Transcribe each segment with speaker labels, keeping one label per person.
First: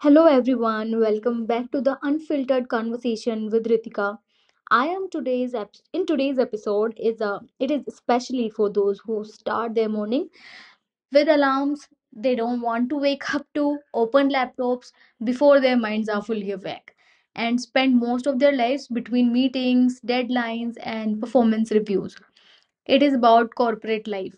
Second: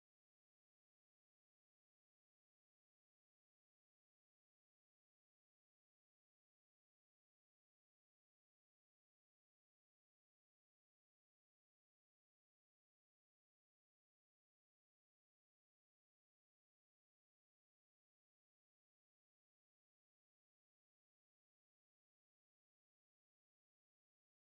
Speaker 1: Hello everyone, welcome back to the Unfiltered Conversation with Ritika. I am today's ep- in today's episode is a it is especially for those who start their morning with alarms they don't want to wake up to, open laptops before their minds are fully awake, and spend most of their lives between meetings, deadlines, and performance reviews. It is about corporate life,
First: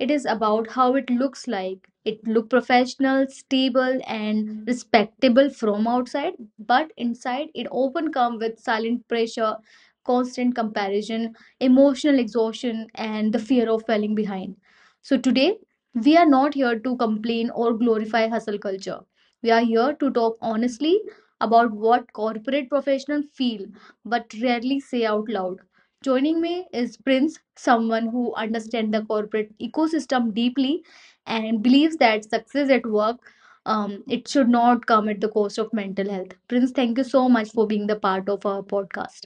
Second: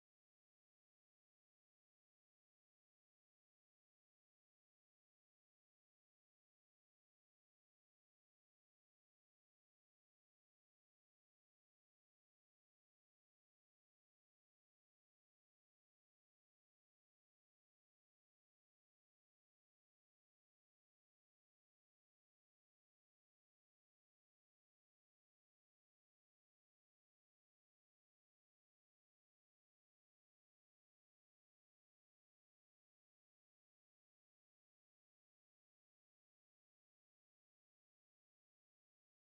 Speaker 1: it is about how it looks like. It look professional, stable and respectable from outside, but inside it often come with silent pressure, constant comparison, emotional exhaustion and the fear of falling behind. So today we are not here to complain or glorify hustle culture. We are here to talk honestly about what corporate professionals feel but rarely say out loud. Joining me is Prince, someone who understands the corporate ecosystem deeply and believes that success at work, it should not come at the cost of mental health. Prince, thank you so much for being the part of our podcast.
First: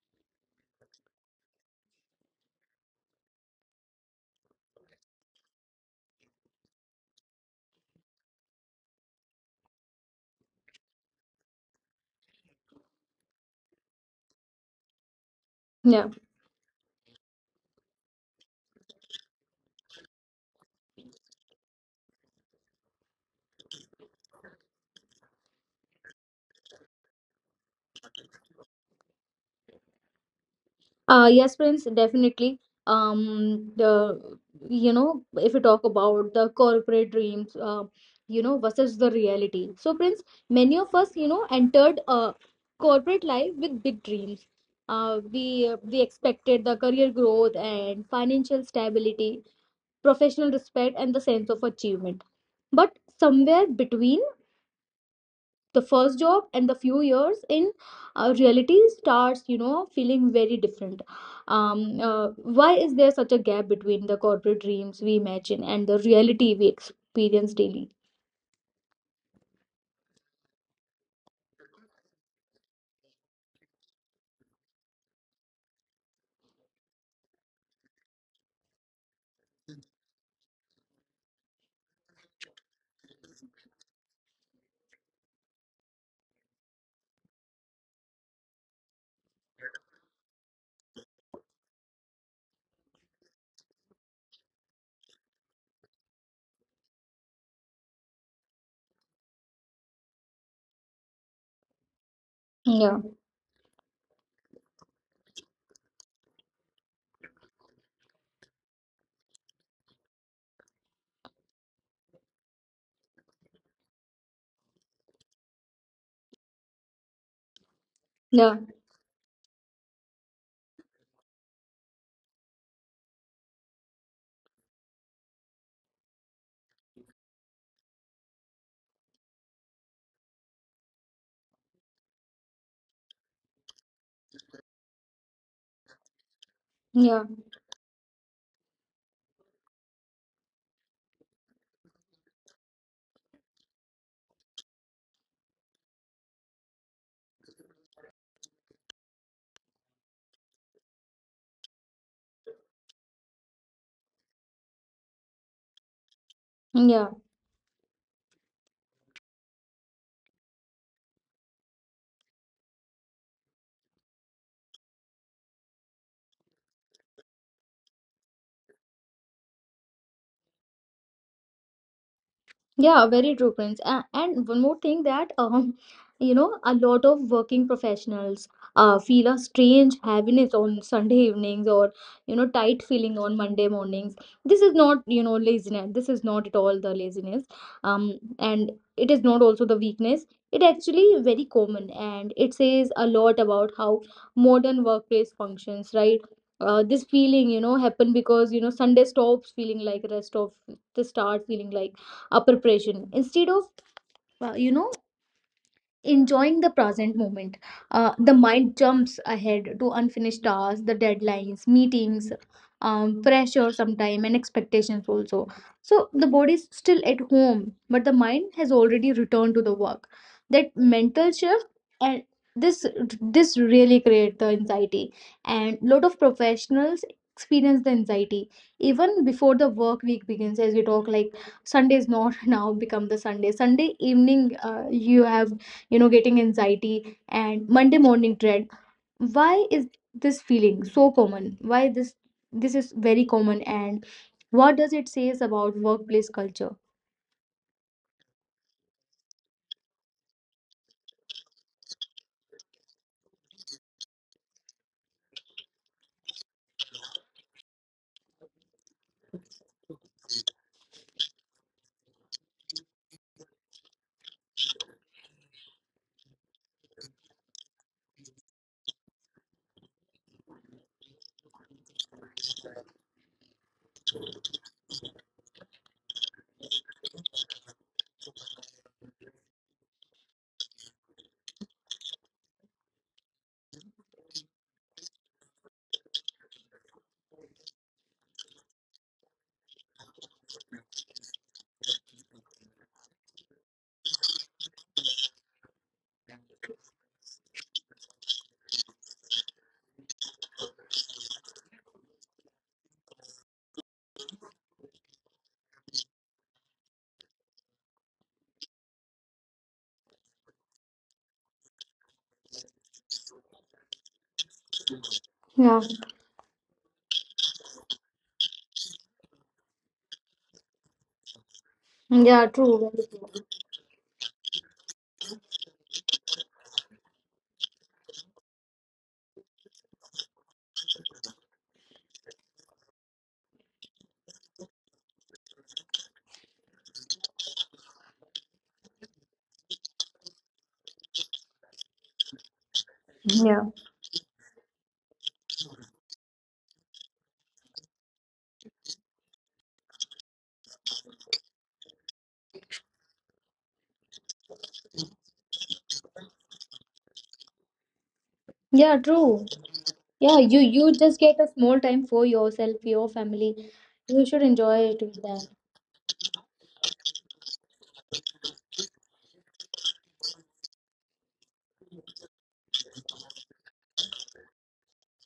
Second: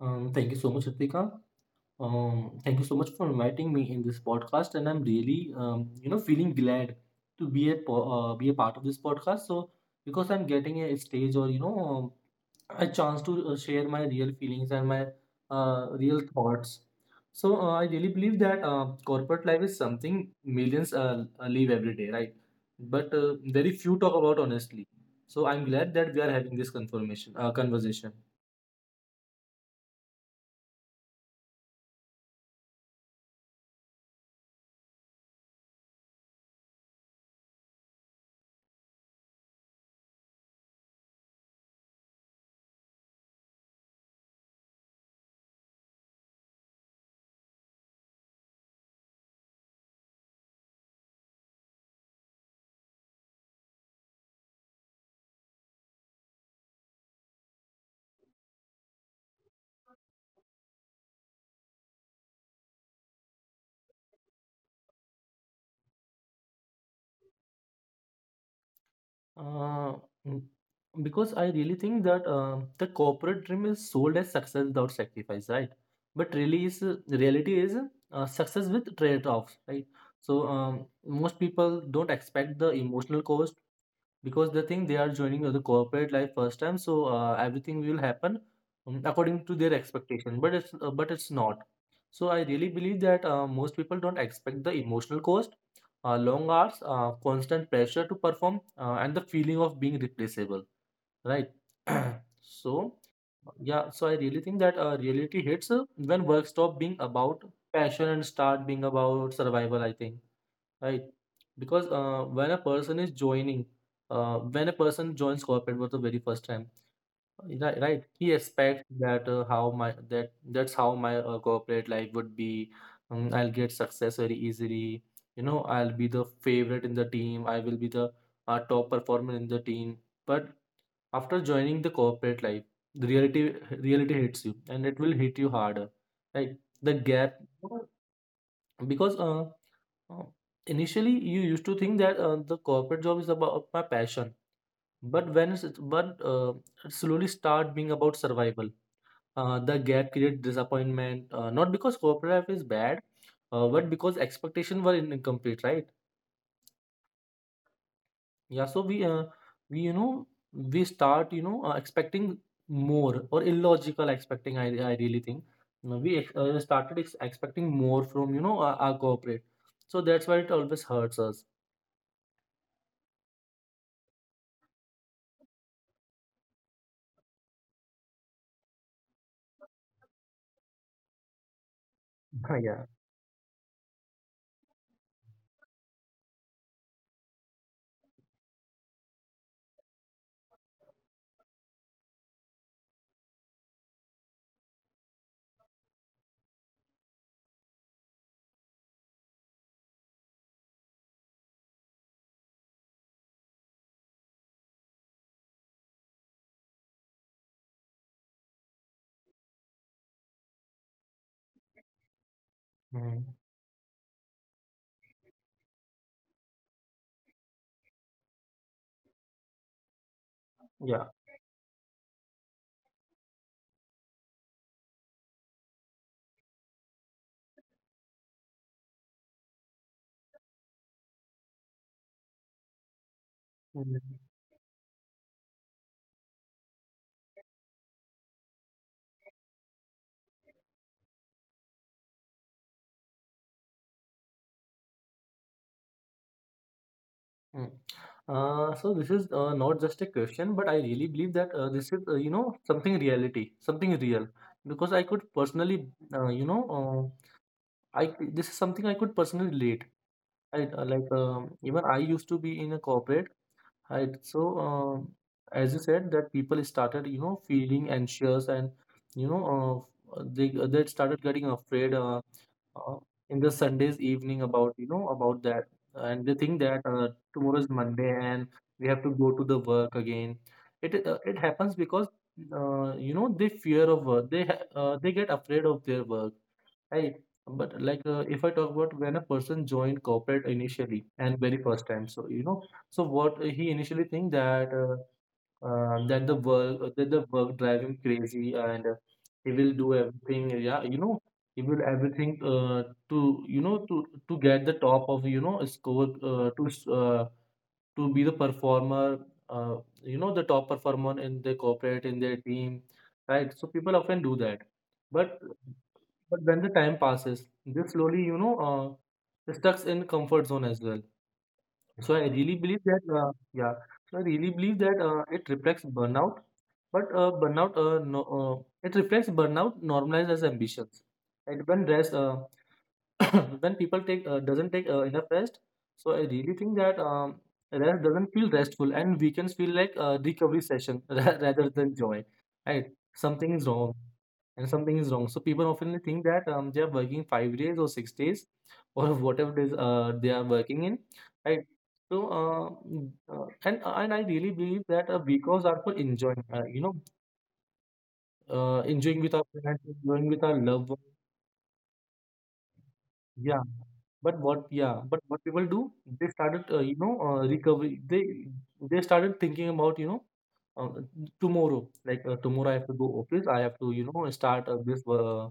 Speaker 2: Thank you so much, Ritika. Thank you so much for inviting me in this podcast, and I'm really, feeling glad to be be a part of this podcast. So because I'm getting a stage or a chance to share my real feelings and my
Speaker 1: Yeah.
Speaker 2: real thoughts. So I really believe that corporate life is something millions live every day, right? But very few talk about honestly. So I'm glad that we are having this confirmation conversation.
Speaker 1: Yes, Prince, definitely. Um, the if you talk about the corporate dreams, versus the reality. So, Prince, many of us, entered corporate life with big dreams. We expected the career growth and financial stability, professional respect, and the sense of achievement. But somewhere between the first job and the few years in, reality starts feeling very different. um, uh, why is there such a gap between the corporate dreams we imagine and the reality we experience daily?
Speaker 2: Uh, mm, because I really think that the corporate dream is sold as success without sacrifice, right? But really, is reality is success with trade-offs, right? So most people don't expect the emotional cost because they think they are joining the corporate life first time, so everything will happen according to their expectation. But it's not. So I really believe that most people don't expect the emotional cost, long hours, constant pressure to perform, and the feeling of being replaceable, right?
Speaker 1: yeah
Speaker 2: so, yeah, so I really think that reality hits when work stop being about passion and start being about survival, I think, right? Because when a person joins corporate for the very first time, right, right. He
Speaker 1: yeah
Speaker 2: expects that how my that that's how my corporate life would be. I'll get success very easily. I'll be the favorite in the team. I will be the top performer in the team. But after joining the corporate life, the reality hits you, and it will hit you harder. Right, the
Speaker 1: yeah
Speaker 2: gap. Because uh, uh, initially you used to think that the corporate job is about my passion, but it slowly start being about survival. The gap creates disappointment, not because corporate life is bad, but because expectations were incomplete, right?
Speaker 1: yeah
Speaker 2: Yeah, so we you know, we start expecting more or illogical expecting. I really think. No, we started expecting more from our corporate, so that's why it always hurts us.
Speaker 1: Yeah, very true, Prince. And one more thing that you know, a lot of working professionals feel a strange heaviness on Sunday evenings or, you know,
Speaker 2: Yeah.
Speaker 1: tight feeling on Monday mornings. This is not, you know, laziness. This is not at all the laziness. And it is not also the weakness. It actually very common and it says a lot about how modern workplace functions, right? This feeling, you know, happen because you know Sunday stops feeling like rest of the start feeling like a instead of, uh, you know enjoying the present moment. The mind jumps ahead to unfinished tasks, the deadlines, meetings,
Speaker 2: Mhm.
Speaker 1: pressure sometime, and expectations also. So the body is still at home, but the mind has already returned to the work. That mental shift and this this really create the anxiety, and lot of professionals experience the anxiety even before the work week begins. As we talk, like, Sunday is not now become the Sunday,
Speaker 2: Yeah.
Speaker 1: evening you have, you know, getting anxiety and Monday morning dread. Why is this feeling so common? Why this is very common, and what does it says about workplace culture?
Speaker 2: Hmm. So this is not just a question, but I really believe that this is something reality, something real, because I could personally uh, you know uh, this is something I could personally relate. I like even I used to be in a corporate. I so As you said that people started feeling anxious, and they started getting afraid. Uh, in the Sunday's evening about about that, and they think that tomorrow is Monday and we have to go to the work again. It happens because they fear of work. They get afraid of their work, right? But if I talk about when a person joined corporate initially and very first time, so what he initially think that. That the work drive him crazy, and he will do everything, yeah, he will everything to get the top of score, to be the performer, uh, the top performer in the corporate in their team, right? So people often do that, but
Speaker 1: yeah
Speaker 2: but when the time passes, they slowly stuck in comfort zone as well. So I really
Speaker 1: yeah
Speaker 2: believe
Speaker 1: true,
Speaker 2: that,
Speaker 1: very true.
Speaker 2: yeah. So I really believe that it reflects burnout, but burnout, no, it reflects burnout normalized as ambitions. And when rest, uh, when people take doesn't take enough rest, so I really think that rest doesn't feel restful and weekends feel like a recovery session rather than joy, right? Something is
Speaker 1: yeah
Speaker 2: wrong, and something is wrong, so people often think that they are working 5 days or 6 days or whatever days they are working in, right? So uh, mm, uh, and uh, and I really believe that weekends are for enjoying, enjoying
Speaker 1: yeah,
Speaker 2: with our
Speaker 1: true.
Speaker 2: friends, enjoying with our
Speaker 1: Yeah, you
Speaker 2: loved
Speaker 1: you
Speaker 2: ones.
Speaker 1: just get a small time for yourself, your
Speaker 2: Yeah,
Speaker 1: family.
Speaker 2: but
Speaker 1: You
Speaker 2: what?
Speaker 1: should
Speaker 2: Yeah,
Speaker 1: enjoy
Speaker 2: but
Speaker 1: it with
Speaker 2: what people
Speaker 1: that.
Speaker 2: do? They started, recovery. They started thinking about, uh, tomorrow. Tomorrow, I have to go office. I have to, start this.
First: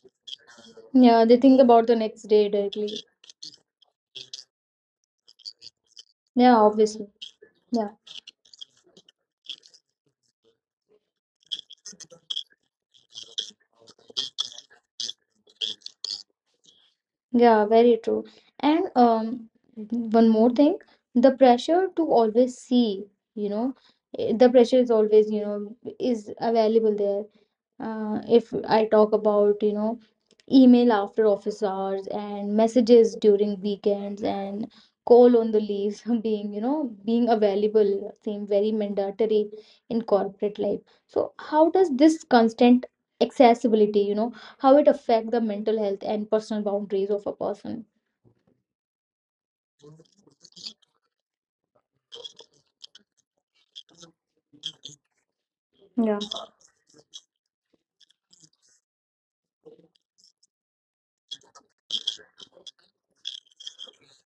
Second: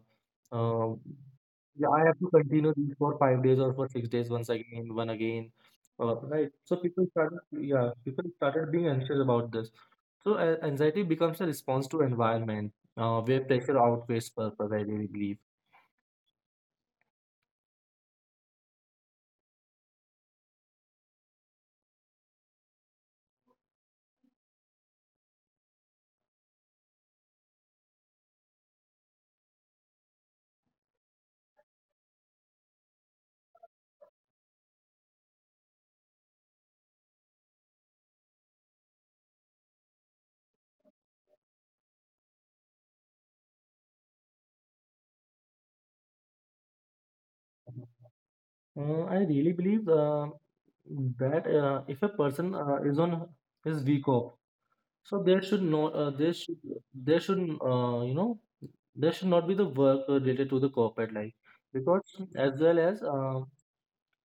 Speaker 2: uh,
Speaker 1: Yeah, they think about
Speaker 2: yeah,
Speaker 1: the
Speaker 2: I have
Speaker 1: next
Speaker 2: to
Speaker 1: day
Speaker 2: continue this
Speaker 1: directly.
Speaker 2: for 5 days or for 6 days. Once again, one again. Right.
Speaker 1: Yeah,
Speaker 2: So people
Speaker 1: obviously.
Speaker 2: started.
Speaker 1: Yeah.
Speaker 2: Yeah, people started being anxious about this. So anxiety becomes a response to environment, where pressure outweighs purpose. I really believe.
Speaker 1: Yeah, very true. And one more thing, the pressure to always see, you know, eh, the pressure is always, you know, is available there. If I talk about, you know, email after office hours and messages during weekends and call on the leaves, being, you know, being available seem very mandatory in corporate life. So how does this constant accessibility, you know, how it affect the mental health and personal boundaries of a person?
Speaker 2: I really believe that if a person is on his week off, so there should not there should there should you know there should not be the work related to the corporate life, because as well as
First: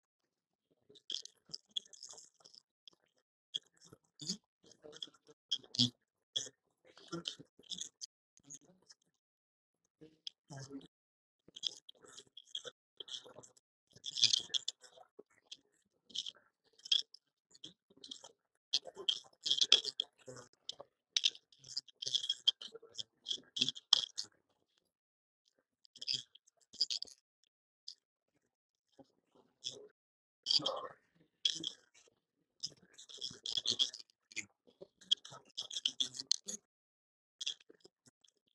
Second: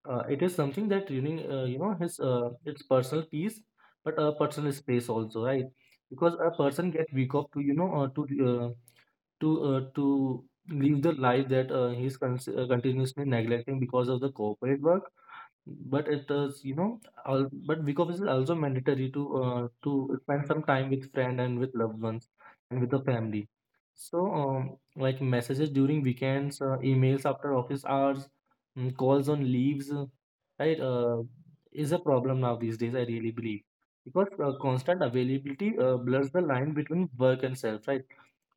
Speaker 2: it is something that during you know his its personal peace but a personal space also, right? Because a person get week off to to live the life that he is continuously neglecting because of the corporate work, but it is, you know, al but week off is also mandatory to spend some time with friend and with loved ones and with the family. So, like messages during weekends, emails after office hours, calls on leaves, right, is a problem now these days, I really believe. Because constant availability blurs the line between work and self, right?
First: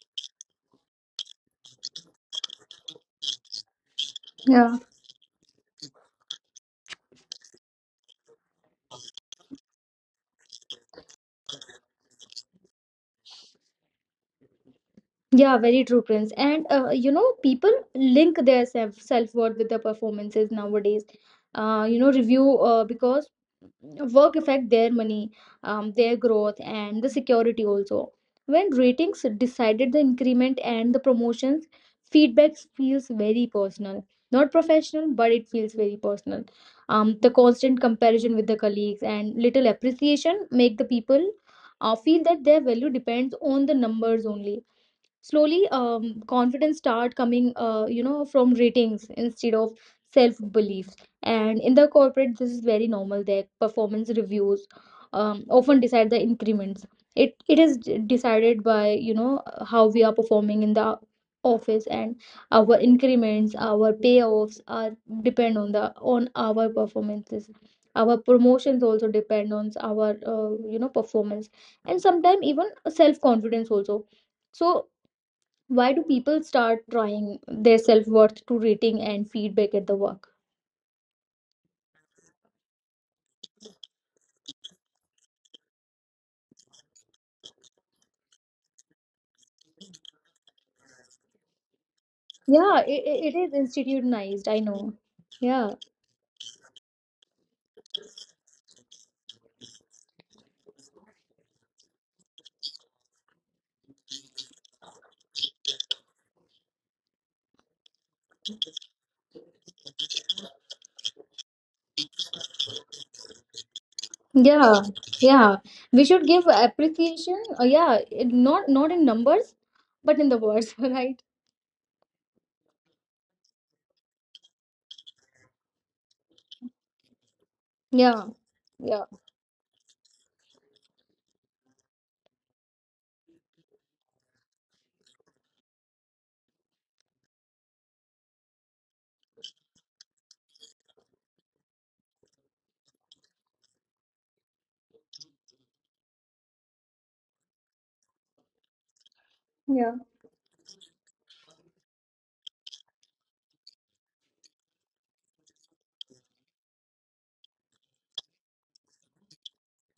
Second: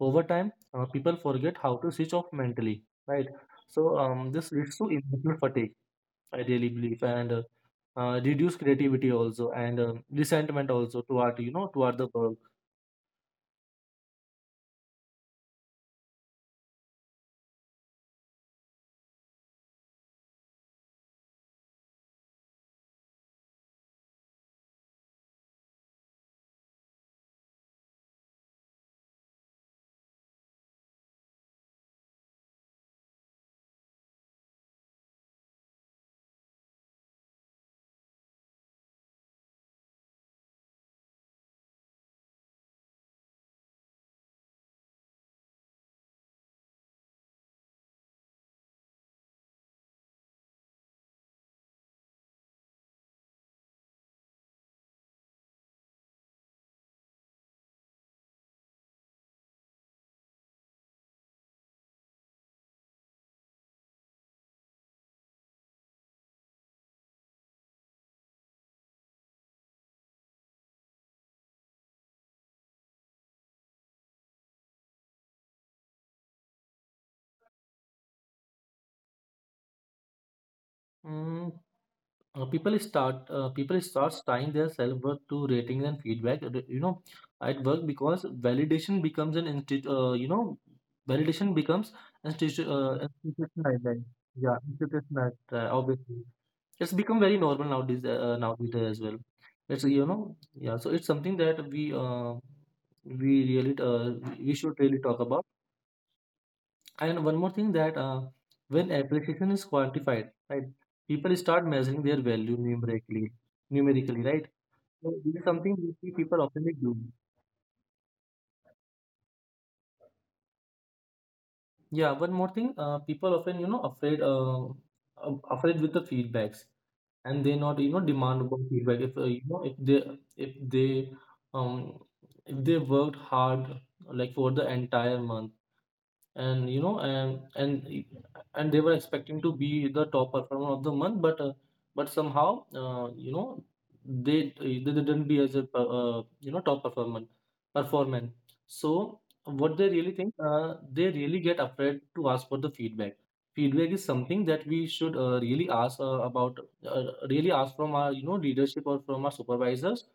Speaker 2: Over time, people forget how to switch off mentally, right? So, this
Speaker 1: Yeah.
Speaker 2: leads to emotional fatigue, I really believe, and reduce creativity also, and resentment also toward toward the work.
Speaker 1: Yeah, very true, Prince. And you know, people link their self worth with their performances nowadays. You know, review Because work affect their money, their growth, and the security also. When ratings decided the increment and the promotions, feedback feels very personal, not professional, but it feels very personal. The constant comparison with the colleagues and little appreciation make the people feel that their value depends on the numbers only. Slowly, confidence start coming, from ratings instead of self belief. And in the corporate this is very normal, their performance reviews often decide the increments. Decided by, you know, how we are performing in the office, and our increments, our payoffs are depend on the on our performances. Our promotions also depend on our, performance, and sometimes even self confidence also. So why do people start drawing their self-worth to rating and feedback at the work?
Speaker 2: Mm, people starts tying their self worth to ratings and feedback, at work because validation becomes an insti- you know validation becomes institu-
Speaker 1: Yeah, it is
Speaker 2: institutionalized. Like,
Speaker 1: institutionalized,
Speaker 2: yeah,
Speaker 1: I know.
Speaker 2: institutionalized.
Speaker 1: Yeah.
Speaker 2: Obviously, it's become very normal nowadays. Nowadays as well. It's you know yeah. So it's something that we should really talk about. And one more thing that when appreciation is quantified, right, people start measuring their value numerically, right?
Speaker 1: Yeah.
Speaker 2: So this is
Speaker 1: Yeah.
Speaker 2: something we see
Speaker 1: We should
Speaker 2: people
Speaker 1: give
Speaker 2: often do.
Speaker 1: appreciation, yeah, it, not not in numbers, but in the words, right?
Speaker 2: Yeah, one more thing, people often afraid with the feedbacks, and they not
Speaker 1: Yeah.
Speaker 2: demand about feedback. If
Speaker 1: Yeah.
Speaker 2: uh, you know if they um they worked hard like for the entire month, and you know and they were expecting to be the top performer of the month, but somehow, they didn't be as a top performer performance. So what they really
Speaker 1: Yeah.
Speaker 2: think, they really get afraid to ask for the feedback. Feedback is something that we should really ask about, uh, really ask from our leadership or from our supervisors,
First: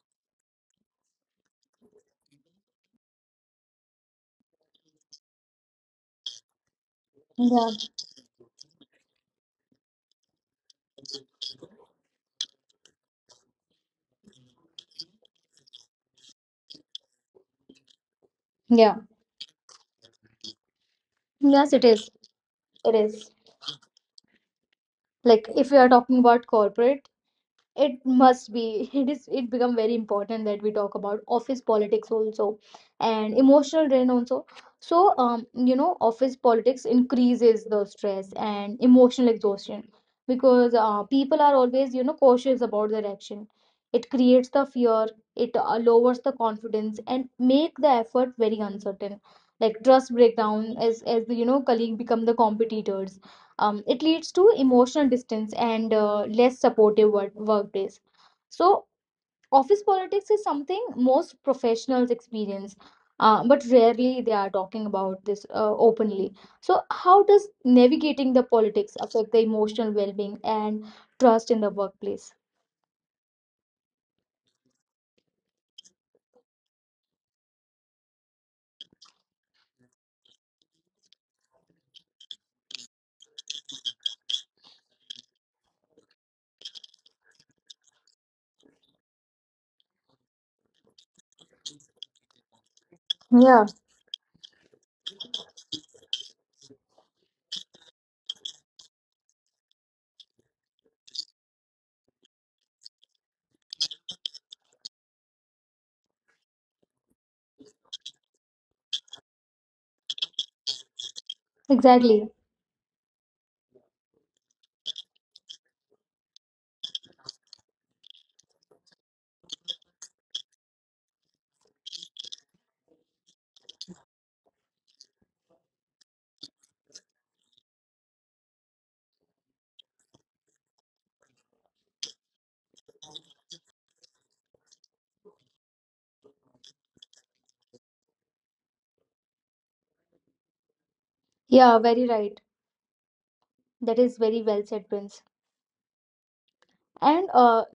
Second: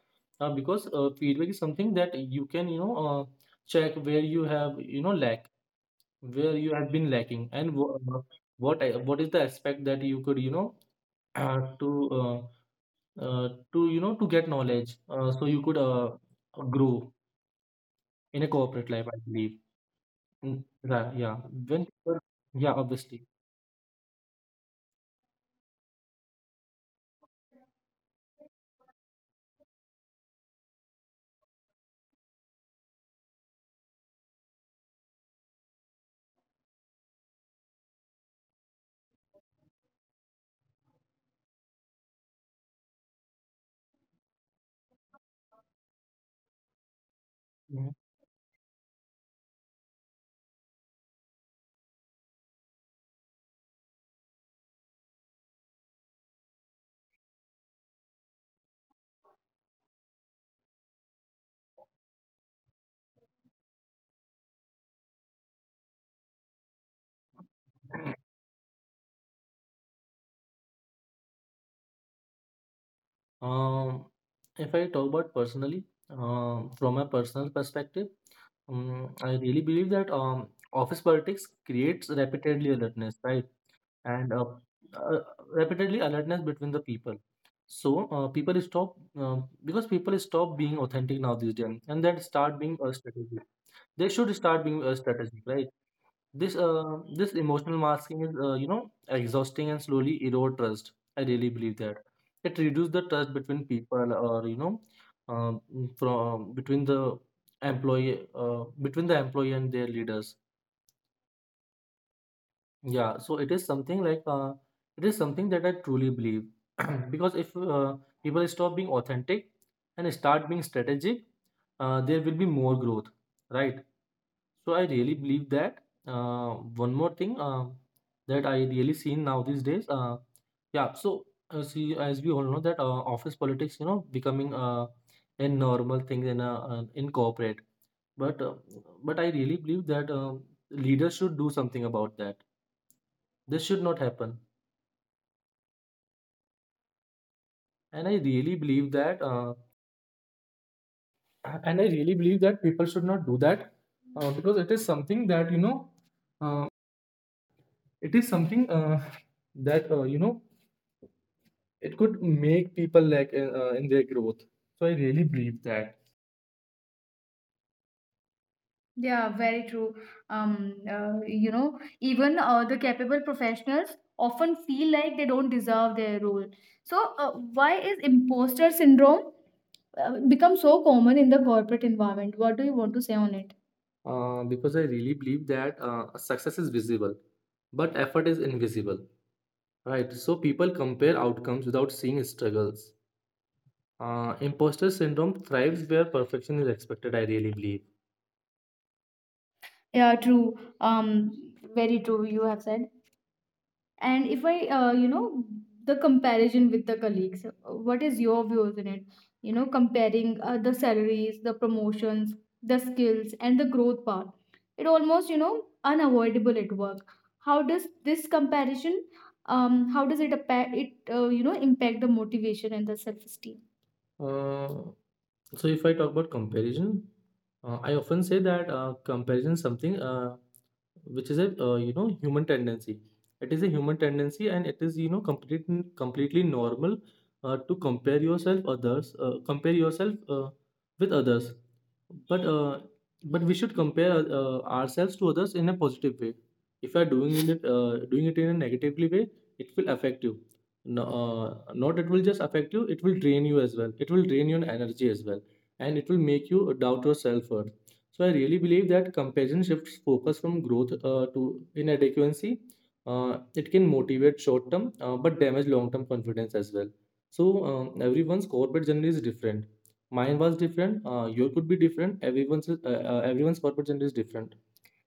Speaker 2: because feedback is something that you can check where you have you know lack where you have been lacking, and
Speaker 1: Yeah.
Speaker 2: wh- uh, what I- what is the aspect that you could, to uh, to get knowledge, so you could grow in a corporate
Speaker 1: Yeah.
Speaker 2: life, I believe. Yeah.
Speaker 1: Yes, it
Speaker 2: when
Speaker 1: is.
Speaker 2: people- yeah,
Speaker 1: It
Speaker 2: obviously.
Speaker 1: is. Like if we are talking about corporate, it must be it is it become very important that we talk about office politics also and emotional drain also. So you know office politics increases the stress and emotional exhaustion because people are always, you know, cautious about their action. It creates the fear, it lowers the confidence and make
Speaker 2: Mhm.
Speaker 1: the effort very uncertain. Like trust breakdown as the you know colleague become the competitors. It leads to emotional distance and less supportive workplace. So, office politics is something most professionals experience, but rarely they are talking about this openly. So, how does navigating the politics affect the emotional well being and trust in the workplace?
Speaker 2: um if I talk about personally, from a personal perspective, I really believe that office politics creates repeatedly alertness, right? And uh, repeatedly alertness between the people. So people stop because people stop being authentic now these days, and then start being a strategy.
Speaker 1: Yeah,
Speaker 2: They should start being a strategy, right? This emotional masking is exhausting and slowly erode trust. I really believe that it reduces the trust between people, or um, from between the employee and their leaders.
Speaker 1: exactly.
Speaker 2: Yeah, so it is something that I truly believe, because if people stop being authentic and start being strategic, there will be more growth, right? So I really believe that. Uh, One more thing that I really seen now these days, yeah. So as we all know that office politics, you know, becoming a normal thing in in corporate, but uh, but I really believe that leaders should do
Speaker 1: Yeah,
Speaker 2: something
Speaker 1: very
Speaker 2: about that.
Speaker 1: right.
Speaker 2: This should
Speaker 1: That
Speaker 2: not
Speaker 1: is very
Speaker 2: happen.
Speaker 1: well said, Prince. And
Speaker 2: And i really believe that uh, and i really believe that people should not do that, because it is something that, you know, uh, it is something that you know, it could make people like in their growth. So I really believe that. Yeah, very true. You know, even the capable professionals often feel like they don't deserve their role. So, why is imposter syndrome become so common in the corporate environment? What do you want to say on it? Because I really believe that success is visible, but effort is invisible, right? So people compare outcomes without seeing struggles. Imposter syndrome thrives where perfection is expected, I really believe. Yeah, true. Very true. You have said. And if I, you know, the comparison with the colleagues, what is your views on it? You know, comparing the salaries, the promotions, the skills, and the growth path. It almost, you know, unavoidable at work. How does this comparison, how does it you know, impact the motivation and the self-esteem? Uh, so if I talk about comparison, I often say that comparison is something which is a, you know, human tendency. It is a human tendency, and it is, you know, completely normal to compare yourself others, compare yourself with others. But uh, but we should compare ourselves to others in a positive way. If you are doing it in a negatively way, it will affect you, no, not it will just affect you, it will drain you as well, it will drain your energy as well, and it will make you doubt your self-worth. So I really believe that comparison shifts focus from growth to inadequacy. It can motivate short-term, but damage long-term confidence as well. So everyone's corporate journey is different. Mine was different, your could be different. Everyone's corporate journey is different.